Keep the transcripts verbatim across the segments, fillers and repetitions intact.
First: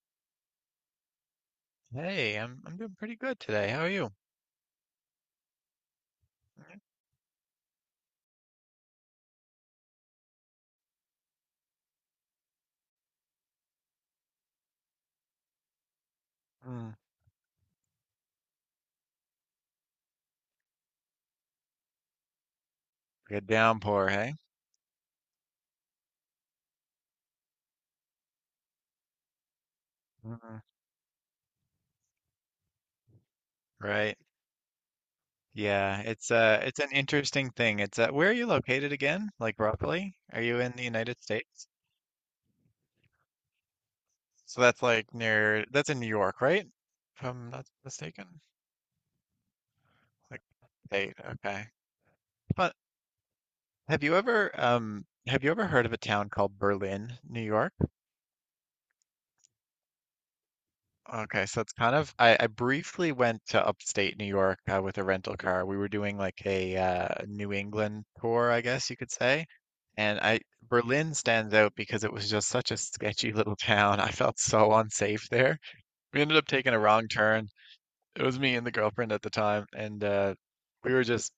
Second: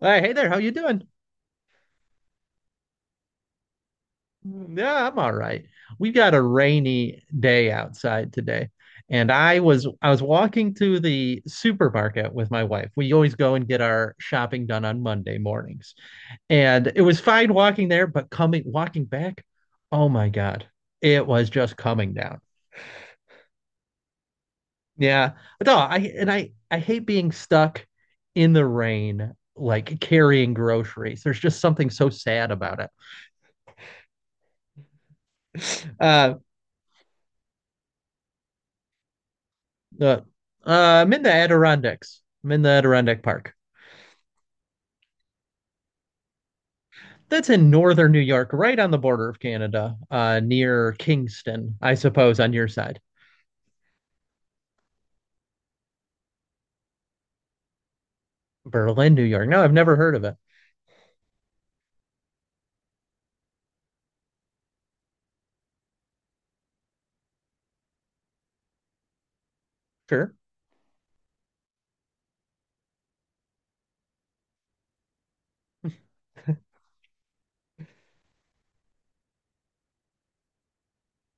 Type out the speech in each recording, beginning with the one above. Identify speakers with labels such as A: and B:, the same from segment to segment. A: Hey, hey there, how you doing?
B: Hey, I'm I'm doing pretty good today. How are you?
A: Yeah, I'm all right. We got a rainy day outside today, and I was I was walking to the supermarket with my wife. We always go and get our shopping done on Monday mornings. And
B: Mm,
A: it was fine walking there, but coming walking back, oh my God, it was just coming down.
B: Good downpour, hey?
A: Yeah. No, I and I I hate being stuck in the rain, like carrying
B: Mm,
A: groceries. There's just something so sad about it.
B: right. Yeah, it's
A: Uh
B: uh it's an interesting thing. It's uh where are you located again? Like,
A: Uh,
B: roughly?
A: uh,
B: Are you in the
A: I'm
B: United
A: in the
B: States?
A: Adirondacks. I'm in the Adirondack Park.
B: So that's like, near, that's in New York, right? If
A: That's
B: I'm not
A: in northern New
B: mistaken.
A: York, right on the border of Canada, uh,
B: Like,
A: near
B: state, okay.
A: Kingston, I suppose, on your
B: But
A: side.
B: have you ever um have you ever heard of a town called Berlin, New York?
A: Berlin, New York. No, I've never heard of it.
B: Okay, so it's kind of, I, I briefly went to upstate New York, uh, with a rental car. We were doing like a uh, New England tour, I guess you could say. And
A: Sure.
B: I Berlin stands out because it was just such a sketchy little town. I felt so unsafe there. We ended up taking a wrong turn. It was me and the girlfriend at the time, and uh, we were just.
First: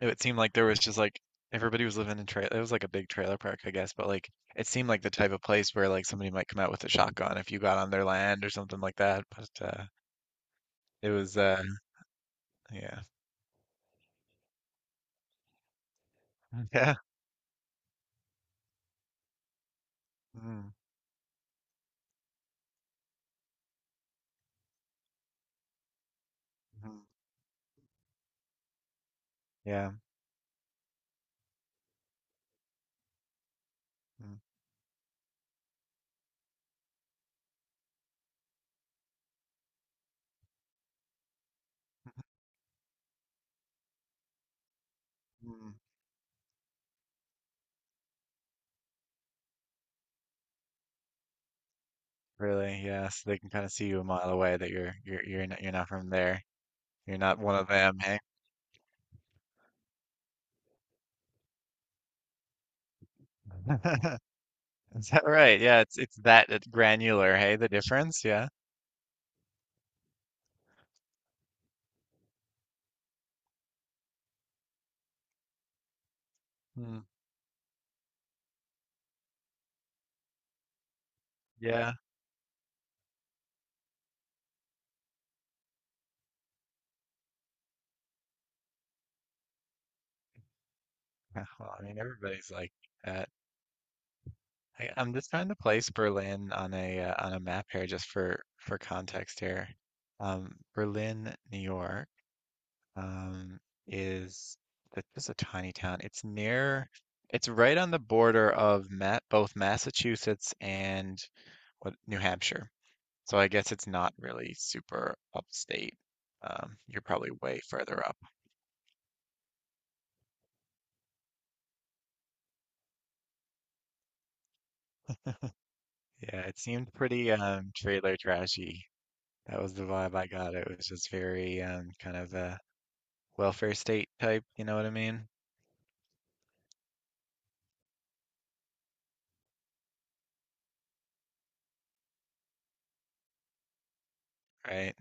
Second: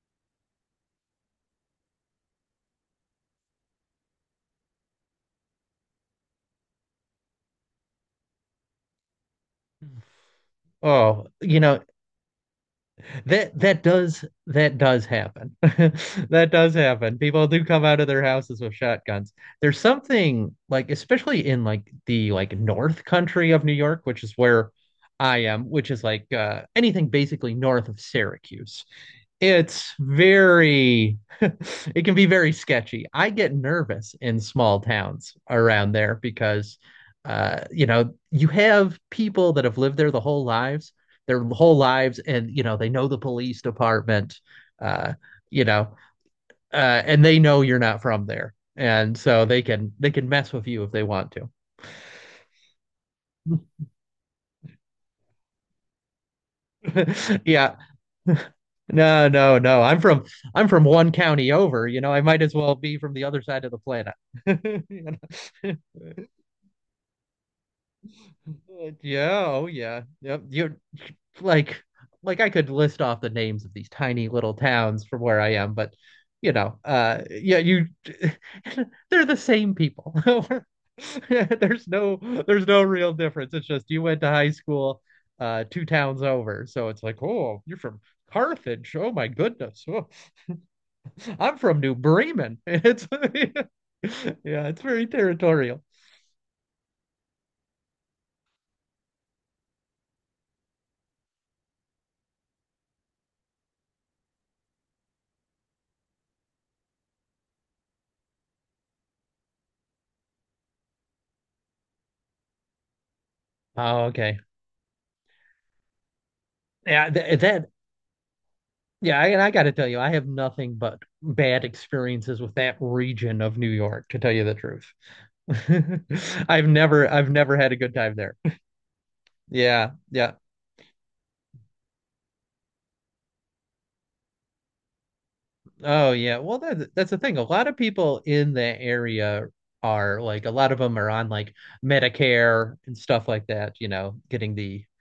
B: It seemed like there was just like everybody was living in trailer. It was like a big trailer park, I guess, but like it seemed like the type of place where like somebody might come out with a shotgun if you got on their land or something like that. But uh, it
A: Oh,
B: was,
A: you
B: uh
A: know,
B: yeah.
A: that that does that does happen. That does
B: Yeah.
A: happen. People do come out of their houses with shotguns. There's something
B: Mm,
A: like, especially in like the like north country of New York, which is where I am, which is like uh,
B: mhm,
A: anything basically north of Syracuse.
B: yeah.
A: It's very it can be very sketchy. I get nervous
B: Mm,
A: in small towns around there because uh you know, you have people that have lived there the whole lives, their whole lives and you know, they know the police department uh you
B: mm.
A: know, uh and they know you're not from there. And so they can they can mess with you if they want
B: Really, yeah. So they can
A: to.
B: kind of see you a mile away that you're you're you're not you're not from there. You're not one of
A: Yeah.
B: them, hey?
A: No, no, no. I'm from I'm from one county over, you know, I might as well be from the other side of the planet. You
B: Is
A: know?
B: that right? Yeah, it's it's that at granular, hey, the difference, yeah.
A: Uh, yeah, oh yeah. Yep. You're like like I could list off the names of these tiny little towns from where I am, but you know,
B: Mm,
A: uh yeah, you they're the same people. There's
B: yeah.
A: no there's no real difference. It's just you went to high school uh two towns over. So it's like, oh, you're from Carthage. Oh my goodness. Oh,
B: Yeah,
A: I'm
B: well,
A: from
B: I
A: New
B: mean everybody's
A: Bremen.
B: like
A: It's
B: that.
A: yeah, it's
B: I,
A: very
B: I'm just trying to
A: territorial.
B: place Berlin on a uh, on a map here just for for context here. Um, Berlin, New York. Um, is that is just a tiny town. It's near, it's right on the border of Ma both Massachusetts and, what, New Hampshire. So I guess it's
A: Oh,
B: not
A: okay.
B: really super upstate. Um, you're
A: Yeah,
B: probably
A: th
B: way
A: that
B: further up.
A: Yeah, I- and I got to tell you, I have nothing but bad experiences with that region of New York, to tell you the truth.
B: Yeah, it
A: I've
B: seemed
A: never, I've
B: pretty,
A: never
B: um,
A: had a good time
B: trailer
A: there.
B: trashy. That was the
A: Yeah,
B: vibe I
A: yeah.
B: got. It was just very, um, kind of a welfare state type, you know what I mean?
A: Oh, yeah. Well, that's that's the thing. A lot of people in that area are like, a lot of them are on like Medicare and stuff like that, you know, getting the
B: Right.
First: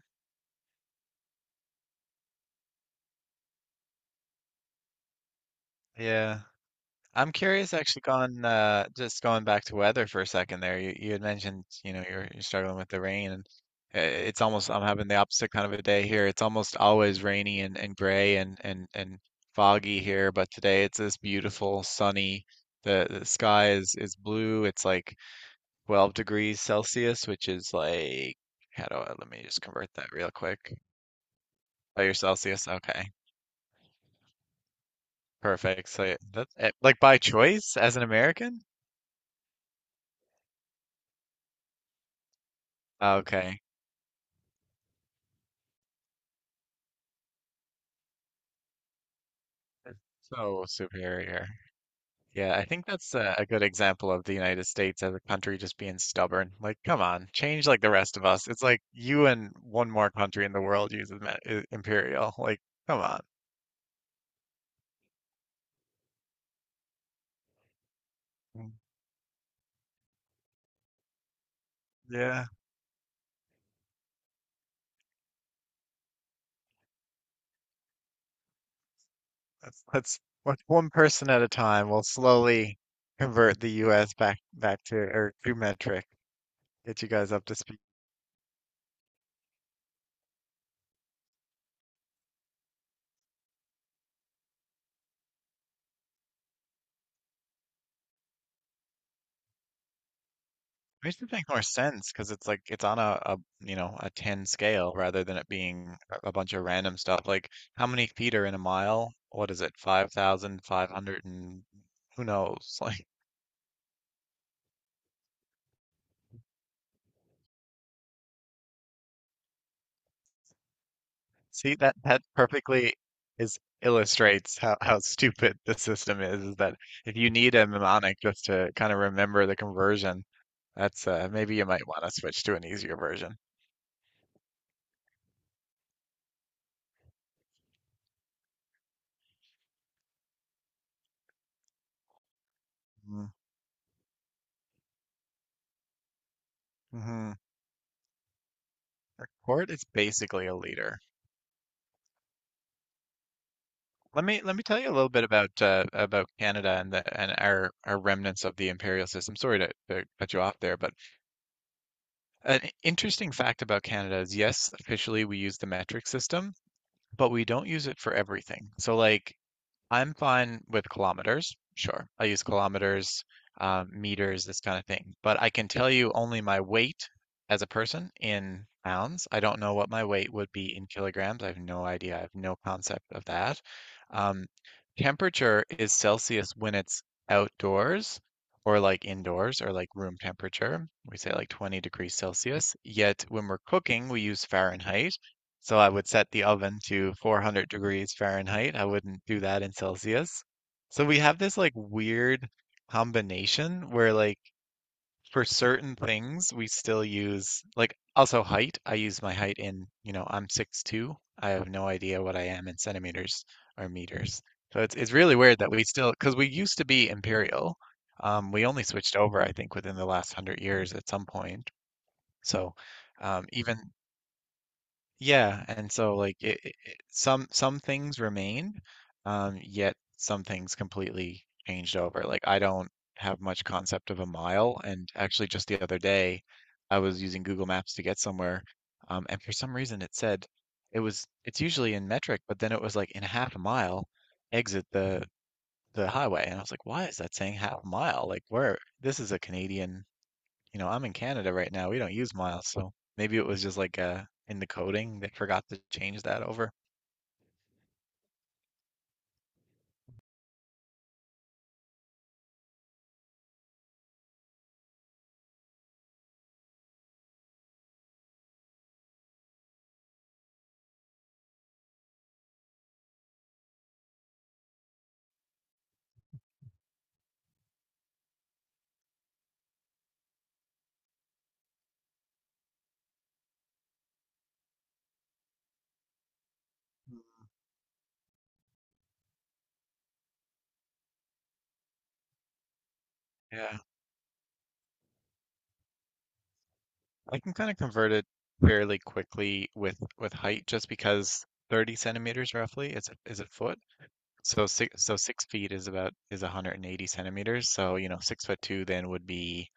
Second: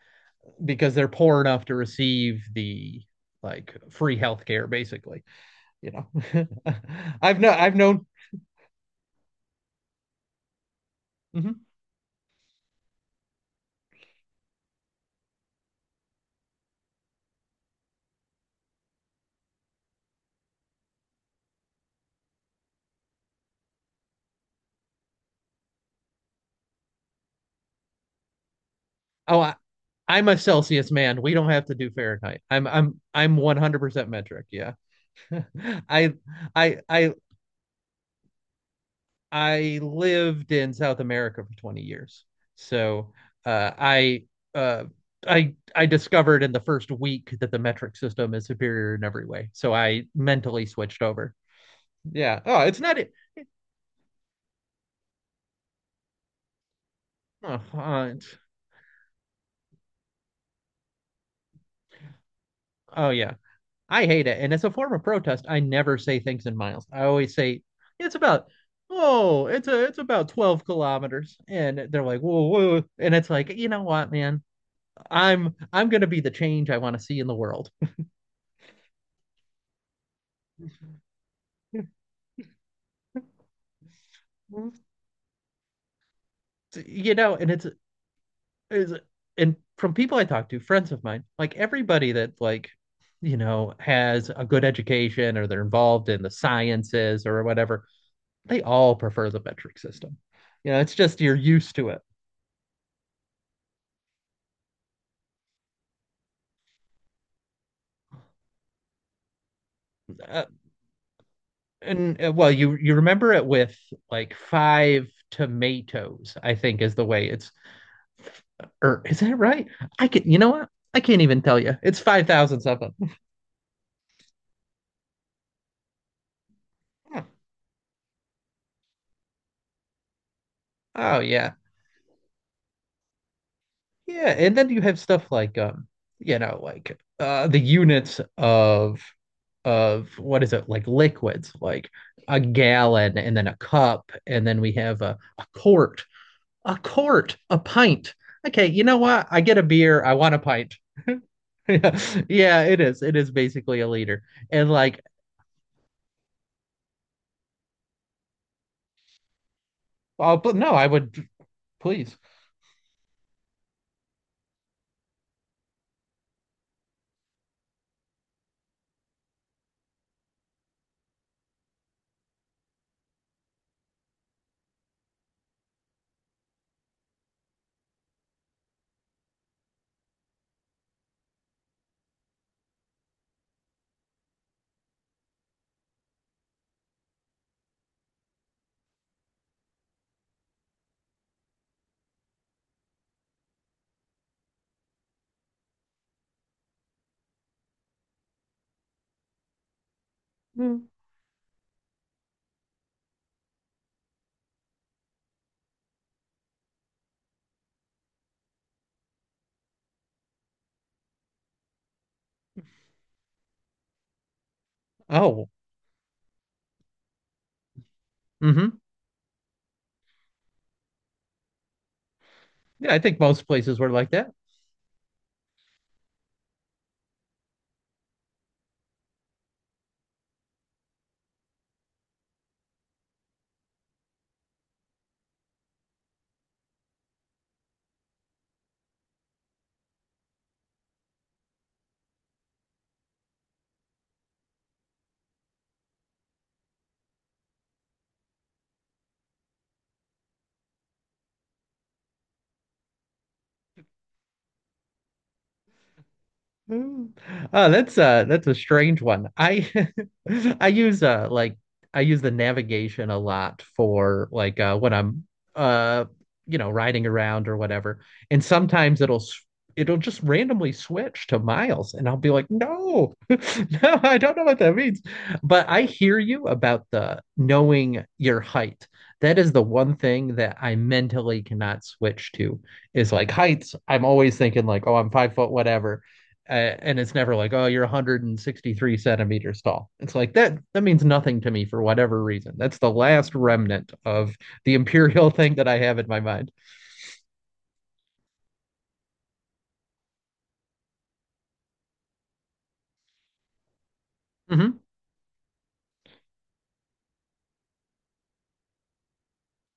A: because they're poor enough to receive the like free healthcare, basically, you know.
B: Yeah. I'm
A: I've no,
B: curious,
A: I've
B: actually,
A: known.
B: gone uh just going back to weather for a second there. You you had mentioned,
A: Mhm.
B: you know, you're you're struggling with the rain and, uh, it's almost I'm having the opposite kind of a day here. It's almost always rainy, and, and gray, and, and and foggy here, but today it's this beautiful sunny. The, the sky is is blue. It's like twelve degrees Celsius, which is like, how do I let
A: Oh,
B: me
A: I,
B: just convert that
A: I'm
B: real
A: a
B: quick.
A: Celsius man. We don't have to do
B: Oh, your
A: Fahrenheit. I'm
B: Celsius.
A: I'm
B: Okay.
A: I'm one hundred percent metric. Yeah.
B: Perfect. So
A: I
B: yeah, that, eh,
A: I
B: like
A: I
B: by choice as an American?
A: I lived in South America for twenty years. So,
B: Okay.
A: uh I uh I I discovered in the first week that the metric system is superior in every way. So I mentally
B: So
A: switched over.
B: superior.
A: Yeah.
B: Yeah,
A: Oh,
B: I
A: it's
B: think
A: not it.
B: that's a, a good example of the United States as a country just being stubborn. Like, come on,
A: Oh,
B: change like the
A: uh,
B: rest of
A: it's-
B: us. It's like you and one more country in the world uses ma- i- imperial. Like, come
A: oh
B: on.
A: yeah. I hate it. And as a form of protest, I never say things in miles. I always say it's about
B: Mm.
A: oh, it's a it's about twelve kilometers. And they're like, whoa,
B: Yeah,
A: whoa. And it's like, you know what, man? I'm I'm gonna be the change I want to see in the world.
B: let's let's one one person at a time. We'll slowly convert the U S back back to or to metric. Get you
A: You
B: guys
A: know,
B: up
A: and
B: to
A: it's
B: speed.
A: it's and from people I talk to, friends of mine, like everybody that like you know has a good education or they're involved in the sciences or whatever, they all prefer the metric system. You know, it's just
B: Makes it
A: you're
B: make more
A: used to it.
B: sense because it's like it's on a, a you know a ten scale rather than it being a a bunch of random stuff. Like, how many feet are in a mile? What is it?
A: Uh,
B: five thousand five hundred and
A: and
B: who
A: uh, well, you
B: knows?
A: you
B: Like,
A: remember it with like five tomatoes, I think is the way it's. Or is that right? I can. You know what? I can't even tell you.
B: see, that
A: It's
B: that
A: five thousand something.
B: perfectly is illustrates how, how stupid the system is, is that if
A: Hmm.
B: you need a mnemonic just to kind of remember the conversion, that's,
A: Oh
B: uh,
A: yeah,
B: maybe you might want to switch to an easier version.
A: yeah. And then you have stuff like um, you know, like uh, the units of of what is it like liquids, like a gallon and then a cup, and then we have a, a quart, a
B: Mm-hmm.
A: quart, a pint. Okay, you know
B: A
A: what? I get a
B: quart is
A: beer. I want a
B: basically a
A: pint.
B: liter.
A: Yeah, yeah, it is. It is basically a leader.
B: Let me let me
A: And
B: tell you a
A: like,
B: little bit about uh, about Canada and the and our our remnants of the imperial system. Sorry to, to cut
A: oh,
B: you
A: but
B: off
A: no,
B: there,
A: I
B: but
A: would please.
B: an interesting fact about Canada is, yes, officially we use the metric system, but we don't use it for everything. So like, I'm fine with kilometers. Sure. I use kilometers, um, meters, this kind of thing. But I can tell you only my weight as a person in pounds. I don't know what my weight would be in kilograms. I have no idea. I have no concept of that. Um, Temperature is Celsius when it's outdoors or like indoors or like room temperature. We say like twenty degrees Celsius. Yet when we're cooking, we use Fahrenheit. So I would set the oven to four hundred degrees Fahrenheit. I wouldn't do that in Celsius.
A: Mm.
B: So we have this like weird combination where like for certain things we still use, like, also height. I use my height in, you know, I'm six two. I have no idea what I am in centimeters or meters. So it's it's really
A: Oh,
B: weird that we still, because we used to be imperial. Um, we
A: hmm.
B: only switched over, I think, within the last hundred years at some point. So,
A: Yeah, I think
B: um,
A: most
B: even,
A: places were like that.
B: yeah, and so like, it, it, it- some some things remain, um, yet some things completely changed over. Like, I don't have much concept of a mile, and actually just the other day, I was using Google Maps to get somewhere, um, and for some reason it said it was it's usually in metric, but then it was like in a half a mile, exit the the highway, and I was like, why is that saying half a mile? Like, where this is a Canadian, you know, I'm in Canada right now. We don't use miles, so maybe it was just like, uh in the coding they forgot to change that over.
A: Mm. Oh, that's uh that's a strange one. I I use uh like I use the navigation a lot for like uh when I'm uh you know riding around or whatever. And sometimes it'll s- it'll just randomly switch to miles and I'll be like, "No. No, I don't know what that means." But I hear you about the knowing your height. That is the one thing that I mentally cannot switch to is like heights. I'm always thinking like, "Oh, I'm five foot whatever." uh, and it's never
B: Mm.
A: like oh you're one hundred sixty-three centimeters tall, it's like that that means nothing to me for whatever reason. That's the last
B: Yeah,
A: remnant of the imperial thing that I have in my mind.
B: I can kind of convert it fairly quickly with with height just because thirty centimeters roughly is a, is a foot. So
A: Hmm.
B: six so six feet is about is one hundred eighty centimeters. So you know six foot two then would be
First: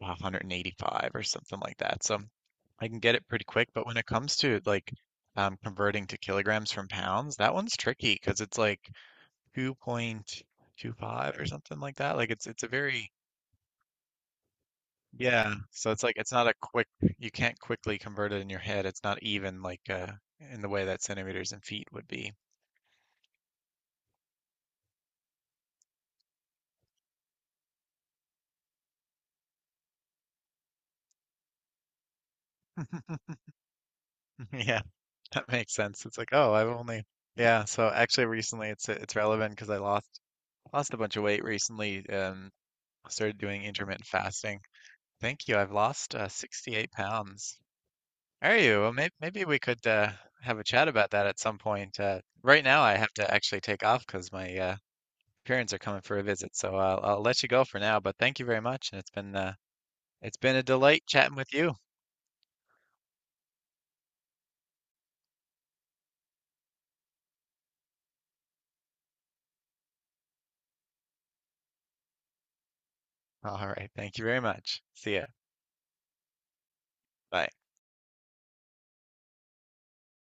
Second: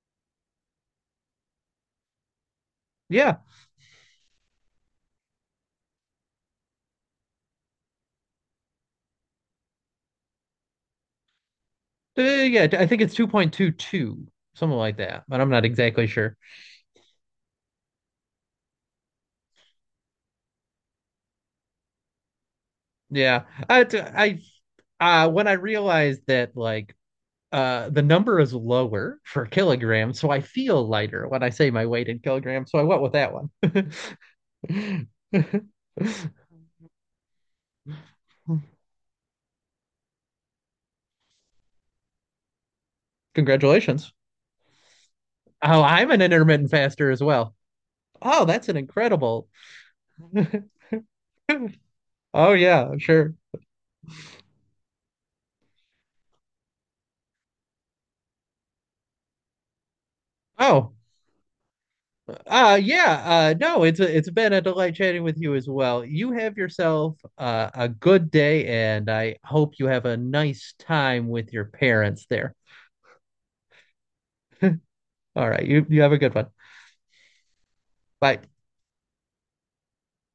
B: one hundred eighty-five or something like that. So I can get it
A: Yeah.
B: pretty quick. But when it comes to like, um, converting to kilograms from pounds, that one's tricky because it's like two point two five or something like that.
A: Uh,
B: Like it's it's
A: yeah
B: a
A: I think
B: very,
A: it's two point two two something like that but I'm
B: yeah.
A: not
B: So it's
A: exactly
B: like, it's
A: sure.
B: not a quick. You can't quickly convert it in your head. It's not even like, uh in the way that centimeters and feet would be.
A: Yeah. i, I uh, when I realized that like uh, the number is lower for kilograms, so I feel lighter when I say my weight in kilograms. So I went with that one.
B: Yeah, that makes sense. It's like, oh, I've only, yeah. So actually, recently it's it's relevant because I lost lost a bunch of weight recently. Um, started doing intermittent
A: Congratulations.
B: fasting. Thank you. I've
A: Oh, I'm
B: lost,
A: an
B: uh,
A: intermittent
B: 68
A: faster as well.
B: pounds.
A: Oh,
B: Are
A: that's an
B: you? Well, maybe, maybe
A: incredible.
B: we could, uh, have a chat about that at some point. Uh,
A: Oh
B: right now,
A: yeah,
B: I have to
A: sure.
B: actually take off because my, uh, parents are coming for a visit, so I'll, I'll let you go for now. But thank you very much, and it's been uh, it's been a
A: Oh,
B: delight chatting with you.
A: uh, yeah. Uh, no, it's a, it's been a delight chatting with you as well. You have yourself uh, a good day, and I hope you have a nice time with your parents there.
B: All right. Thank you very much. See ya.
A: All right, you you have a good one.
B: Bye.
A: Bye.